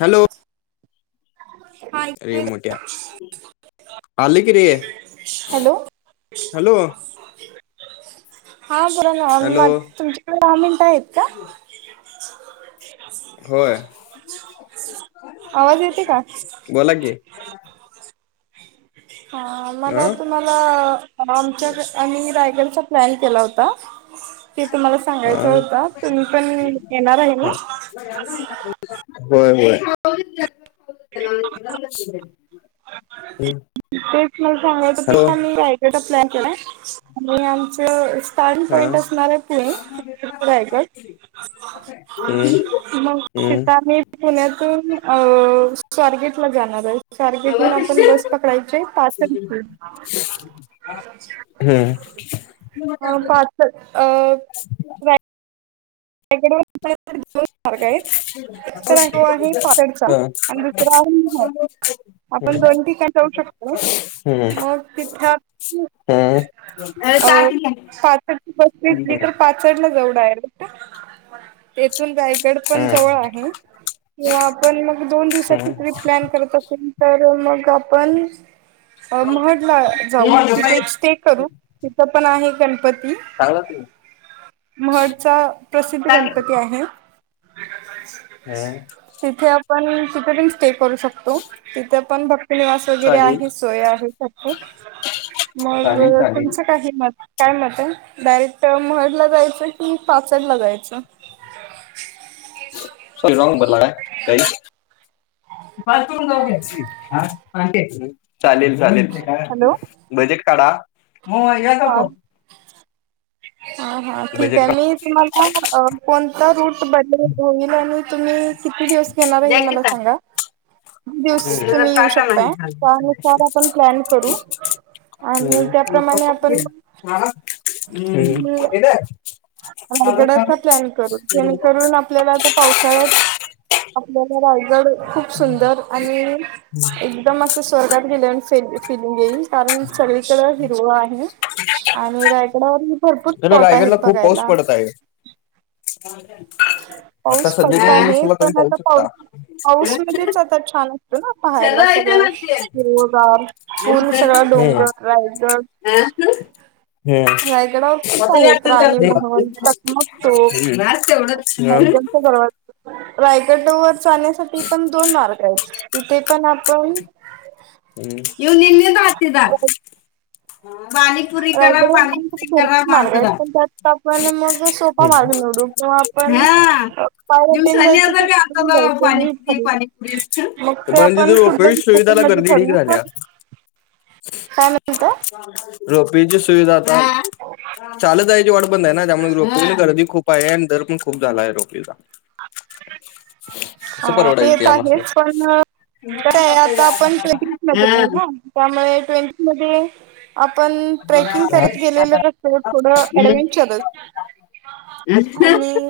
Hello हा अरे मोठ्या [unintelligible] आले की रे [unintelligible] हॅलो हॅलो [unintelligible] हा बोला हॅलो ना [unintelligible] तुमच्याकडे दहा मीनटं आहेत का? होय [unintelligible] आवाज येते का? बोला की. हा अ मला तुम्हाला अं आमच्या आम्ही रायगडच्या प्लॅन केला होता. ते तुम्हाला अ सांगायचं होत, तुम्ही पण येणार आहे अ ना? [unintelligible] [inaudible] हम्म तेच मला सांगायचं हॅलो [unintelligible] प्लॅन आणि आमचं स्टारींन हा पॉइंट असणार आहे पुणे, रायगड हम्म मग हम्म सीता मी पुण्यात आवो स्वारगेट ला जाणार आहे. स्वारगेटहुन आपण बस हम्म पकडायची पार्सल घेऊन. हम्म. हो पार्सल अ [unintelligible] [unintelligible] मार्ग आहेत. एकतर [unintelligible] आहे पाचडचा आणि दुसरा आहे [unintelligible] आपण दोन ठिकाण जाऊ. [unintelligible] मग तिथं [unintelligible] अ पाचडची बस भेटली तर पाचड ला जाऊ. डायरेक्ट तेथून रायगड पण जवळ आहे. किंवा आपण मग दोन हम्म हम्म दिवसाची हम्म हम्म हम्म. ट्रिप प्लॅन करत असेल तर मग आपण महड ला जाऊ. तिथे चांगला स्टे करू तिथं पण आहे गणपती - सांगाल ते. चा प्रसिद्ध गणपती आहे. हम्म तिथे आपण [unintelligible] ते करू शकतो. तिथे पण भक्तनिवास वगैरे चालेल आहे. सोय आहे [unintelligible] मग चालेल तुमचं चालेल काही हे मत काय मत आहे? डायरेक्ट महड ला जायचंय? की पाचडला जायचं? सॉरी राॅंग भरला का काही? [unintelligible] चालेल चालेल हॅलो बजेट काढा, मग या जातो. हा-हा ठीक बजेट आहे मी तुम्हाला अ कोणता रूट बदल होईल आणि तुम्ही किती दिवस घेणार द्या हे की मला ताट सांगा? दिवस तिथलं जर तुम्ही येऊ ताटा नाही शकताय, त्यानुसार आपण प्लॅन करू. आणि त्याप्रमाणे आपण हं-हं [unintelligible] रायगडाचा प्लॅन करू जेणेकरून आपल्याला आता पावसाळ्यात आपल्याला राय गड खूप सुंदर आणि एकदम असं स्वर्गात गेल्याच फील- फिलिंग येईल. कारण सगळीकडे हिरवळ आहे आणि रायगडावरती- गड्या रायगड ला खूप पाऊस पडत आहे. [unintelligible] आता पाऊस पडत सध्याच्या आहे. दिवसाला तुम्ही पण पाहू आता शकता पाऊस, पाऊस मधेच आता छान असतो ना? पाहायला चलो येते सगळं. ना ते. शिरोगाम पूर्ण सगळा हम्म डोंगर रायगड हं? बस रायगडावर खूप आहेत. राणी महल, टकमक चौक तेवढंच [unintelligible] रायगड वर जाण्यासाठी पण दोन मार्ग आहेत. तिथे पण आपण येऊन निंदीत राहते दा पाणीपुरी करा, रायगडवर पाणीपुरी जाण्यासाठी करा भरपूर मार्ग मारतजा. आहेत पण त्यात आपण मग सोपा मार्ग निवडू किंवा आपण हा पाय निम वाटेन सनी जायचं अस की काे आत पायी जायचं हे पानीपुडी ठरवू पानीपुडी अष्ट मग ते म्हणजे आपण जर पुढल्या उपयोग डिस्कशन सुविधाला मध्ये गर्दी पिडीक ठरवू पण झाल्या. काय म्हणता रोप वे ची सुविधा आता चालत आहेची वाट बंद आहे ना. त्यामुळे रोप वे ला गर्दी खूप आहे आणि दर पण खूप झाला आहे रोप वे चा. [inaudible] हा. ते येत आहेच पण, आता आपण ट्वेंटी म हा. ना त्यामुळे ट्वेंटी मध्ये आपण ट्रेकिंग करत गेलेल कस थोडं हम्म. ऍडव्हेंचरच आणि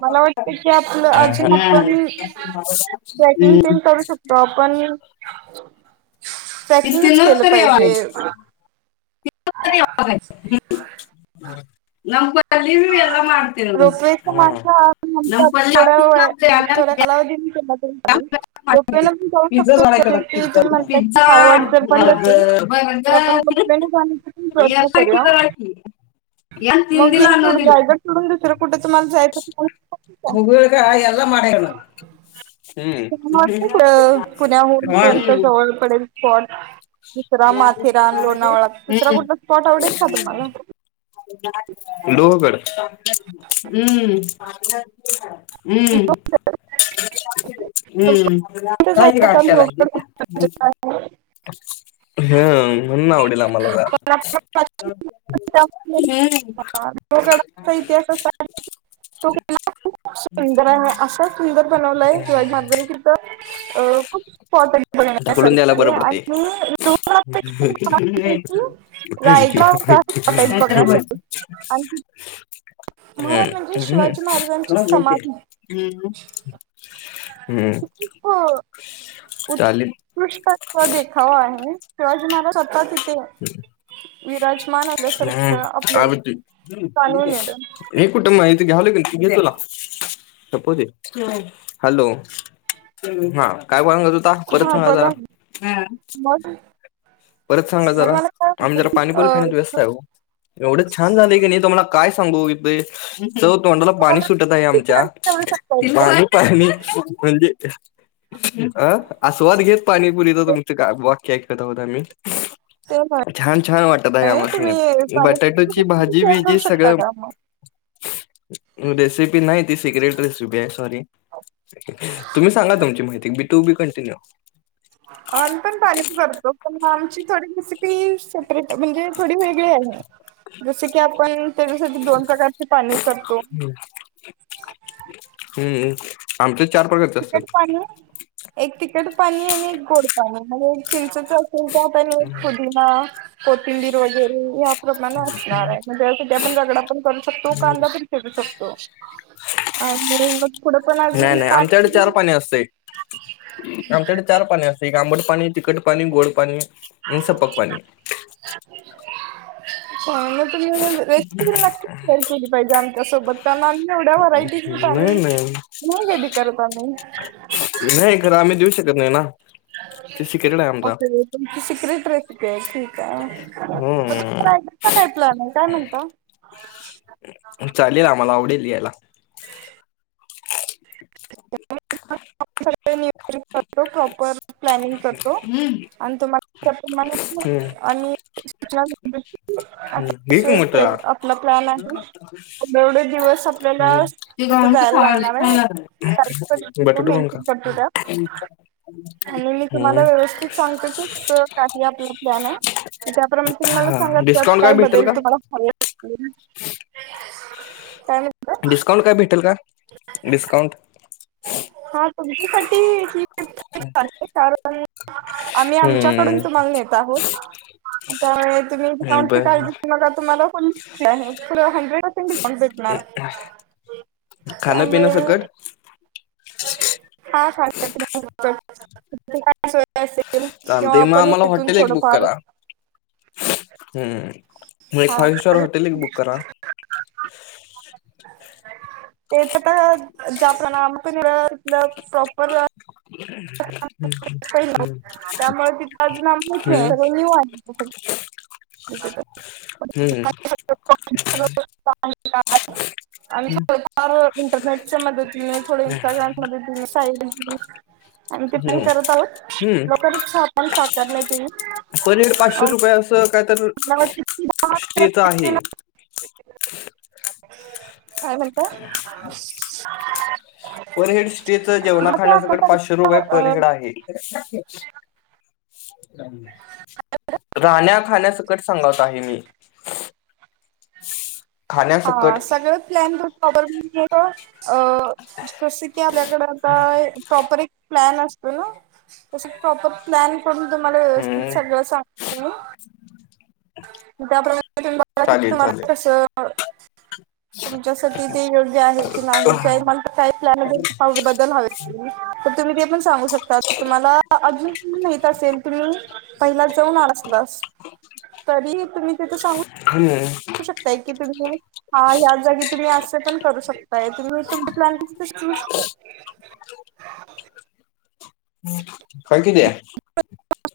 मला वाटत की आपलं अजून आपण ट्रेकिंग पण करू शकतो आपण. ट्रॅकिंगच केलं पाहिजे [unintelligible] [unintelligible] रोपवेचा मार्ग हा म्हणतात थोड्या वेळ थोड्या कालावधीने केला तरी चालेल रोपवेन [unintelligible] पण जाऊ पिझ्झा शकतो झाय का जसे की पिझ्झा तुम्ही म्हणताय की पिझ्झा पायवाट जर बंद मग असेल तर आपण बर्गर रोपवेने जाण्याचा पण हे प्रयत्न असशा कि करूया ज की मग हे सोडलंर सोडून दुसरं कुठे तुम्हाला जाय प का? वाटत पुण्याहून कोणंत जवळ पडेल? स्पॉट दुसरा माथेरान लोणावळा हम्म. दुसरा कुठला स्पॉट आवडेल का तुम्हाला? लोहगड हम्म. हम्म हम्म. चला. ह म्हणण आवडेल आम्हाला जरा इतिहास तोला खूप सुंदर आहे असं सुंदर बनवलंय शिवा मारजण कि तर अ खूप इम्पॉर्टंट ढकलून द्यायला बनण्यासारखे बरं पडते आणि पैकी रायगाव जास्त [unintelligible] महाराजांची शिवाजी महाराजांची समाधी हम् हम्म. चालेल उत्कृष्टचा देखावा आहे तर तुम्हाला स्वतः तिथे विराजमान हम्म झाल्यासारखं आपल्याला आवडते हम्म जाणून निलेश. येतं. हे कुटुं इथे घ्याव लागेल तुला हॅलो. हा काय ब म्हणत होता परत हा सांगा जरा. बोला ना मग परत सांगा मग जरा मला काय आम्ही म्हणते जरा की अ पाणीपुरी खाण्यात व्यस्त आहे ओ एवढं छान झाले की नाही तुम्हाला काय सांगू इथे तर तोंडाला पाणी तुम्हाला सुटत आहे किती आमच्या शेअर करू शकता का पाणी पाणी म्हणजे अं आस्वाद घेत पाणीपुरीच ते तुमच का वाक्य ऐकत आहोत आम्ही. ते छान छान वाटत आहे नाही तुम्ही आम्हांसनी पाणीपुरी बटाटेची रेसिपी भाजी शेअर करू बिजी शकता सगळं का मग? रेसिपी नाही ती सिक्रेट रेसिपी आहे सॉरी. तुम्ही सांगा तुमची माहिती बी टू बी कंटिन्यू. आम् पण पाणी करतो पण आमची थोडी रेसिपी. म्हणजे थोडी वेगळी आहे जस की आपण त्याच्यासाठी दोन प्रकारचे पाणी करतो. हम्म आमचे चार प्रकारचे तिखट असतात. पाणी एक तिखट पाणी आणि एक गोड पाणी म्हणजे एक चिंचच असेल तर आप एक पुदिना कोथिंबीर वगैरे ह्या प्रमाणे असणार आहे म्हणजेसाठी आपण रगडा पण करू शकतो कांदा पण फेरू शकतो. आणि मग पुढं पण अजून नाही नाही पा आमच्याकडे चार पाणी असते आमच्याकडे चार पाणी असते एक आंबड पाणी तिखट पाणी गोड पाणी आणि सपक पाणी काांग तुम्ही रेसिपीरी नक्कीच शर केली पाहिजे आमच्यासोबत त्यांना आम्ही एवढ्या व्हरायटीजत आ नाही कदी करत आम्ही नाही घर आम्ही देऊ शकत नाही ना ते शिक ओके तुमची सिक्रेट रेसिपी आहे ठीक आहे म तय हम्म का प्ला काय म्हणत. चालेल आम्हाला आवडेल यायला. [unintelligible] करतो प्रॉपर प्लॅनिंग करतो. हम्म आणि तुमला त्याप्रमाणे आ्म्ही सूचना देतो हम्म घे की मोठा [unintelligible] आपला प्लॅन आहे जेवढे दिवस आपल्याला हम्म ते तिथे, गाऊन तर जायला खावाले लागणार छान हाय काई पण लागले करतो त्यात बटाटो पण का मेन्शन करतो त्यात आणि मी तुम्हाला हम्म व्यवस्थित सांगतो, की कस काय आपला प्लॅन हाय त्याप्रमाणे तूम्हाला हा सांगात चल डिस्काउंट काय भेटेल बदल का तुम्हाला हवे आहेत. चालेल का? डिस्काउंट काय भेटेल का? डिस्काउंट हा तुमच्यासाठी ही कारण आम्ही आमच्याकडून हम्म तुम्हाला नेत आहोत. आता तुम्ही डिस्काउंट ची बर काळजी करू नका तुम्हाला तुला हंड्रेड पर्सेंट डीस्काउंट भेटणार. खाणं पिणं त्यामुळे सकट हा खाण्या पिण्या सकट [unintelligible] असेल किंवा चालतंय मग आपण आम्हाला इथून हॉटेल एक थोडंफार हम् म हा फाइव्ह स्टार हॉटेल एक बुक करा नाही बा ते तर ज्या पणा आपण प इथलं प्रॉपर [unintelligible] पहिला हम्म त्यामुळे तिथ, अजून आमची माहिती नाही हम्म सगळ न्यू हाय ह [inaudible] [unintelligible] हम्म [unintelligible] आणि् हम्म थोडंफार इंटरनेटच्या मदतीने थोड इंस्टाग्राम मदतिने साईड इन्कम आमी ते पण हम्म करत आहोत हम्म. लोकांवर छाप पण साकारलंय तेनी पनीर पाचशे रुपये असं मला वाटतं कायतरी अस आहे? काय म्हणता? पर हेड स्टेच जेवणा दहा ते खाण्या सकट अकरा पाचशे रुपये पर तारखेला हेड आहे. राहण्या खाण्यासकट सांगत आहे मी हा खाण्यासकट सगळ प्लॅन बघून आपण बेसिक ते आपल्याकडे आता प्रॉपर एक प्लॅन असतो ना तस प्रॉपर प्लॅन पडून तुम्हाला व्यवस्थित हम्म सगळं सांगते मी त्या प्रमाण बघा की चालेल तुम्हाला चालेल पण कसं तुमच्यासाठी ते योग्य आहे की नाही काय मला काही प्लॅनमध्ये बदल हवेत. तुम्ही ते पण सांगू शकता, तुम्हाला अजून माहित असेल तुम्ही पहिलाच जावून आला असलास तरी तुम्ही तिथे सांगून हम. कि तुम्ही हा ह्या जागी तुम्ही अस पण करू शकताय, तुम्ही तुमचा प्लॅन कस तसं चूज करू [unintelligible] हाय केलिया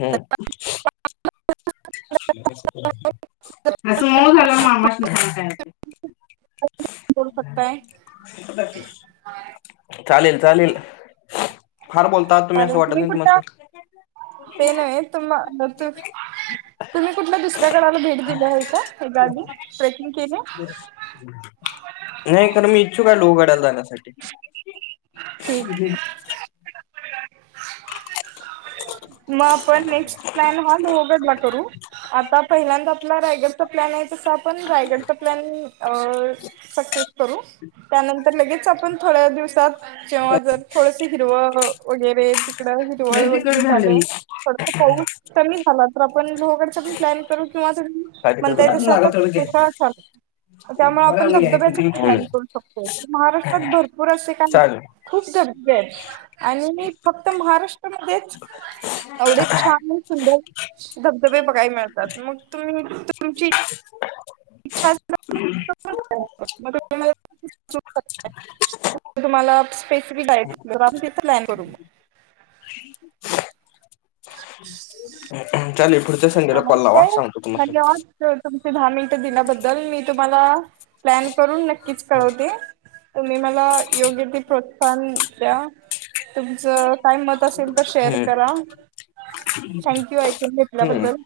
हुं. असं मऊ झाल्यावर मामासनी खायला काय हुतंय? कोड पता य चालेल चालेल. फार बोलता तुम्ही असं चालेल वाटत नाही कुठला तुम्हासनी ते नायी तुमा आ तू तुम्ही कुठल्या दुसऱ्या गडाला भेट दिली आहे का? हेज्या आदी ट्रेकिंग केलेय? [inaudible] नाही खरं मी इच्छुक आहे लोहगडाला जाण्यासाठी ठीक [unintelligible] मग आपण नेक्स्ट प्लॅन हा लोहगडला करू. आता पहिल्यांदा आपला रायगडचा प्लॅन आहे, तसा आपण रायगडचा प्लॅन अ सक्सेस करू त्यानंतर लगेच आपण थोड्या दिवसात जेव्हा जर थोडस हिरवं वगैरे लय हिरवळ वगैरे तिखट झालंय. झालं थोडस पाऊस कमी झाला तर आपण लोहगडचा पण प्लॅन करू. किंवा तु काय तिखट झालंय? म्हणतायसं आता लागल तेवढं पावसाळा चालू त्यामुळे आपण धबधब्याचा पण प्लॅन घ्यायचं. करू शकतोय, महाराष्ट्रात भरपूर असे काही चालेल खूप धबधबे आहेत आणि फक्त महाराष्ट्रामध्येच. एवढे छान सुंदर धबधबे बघाय मिळतात मग तुम्ही तुमची इच्छा असल्यावर [unintelligible] तुम्हांला स्पेसिफिक जायचं तर आम्ही तिथं प्लॅन करू. [unintelligible] [inaudible] चालेल पुढच्या संडेला आणि कॉल लावा काय सांगतो तुम्हाला [unintelligible] तुम्ही दहा मिनिटं दिल्याबद्दल मी तुम्हाला प्लॅन करून नक्कीच कळवते. तुम्ही मला योग्य ते प्रोत्साहन द्या. तुमचं काय मत असेल तर शेअर हम्म करा, थँक्यू ऐकून घेतल्याबद्दल.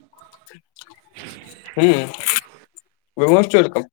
हम, मोस्ट वेलकम.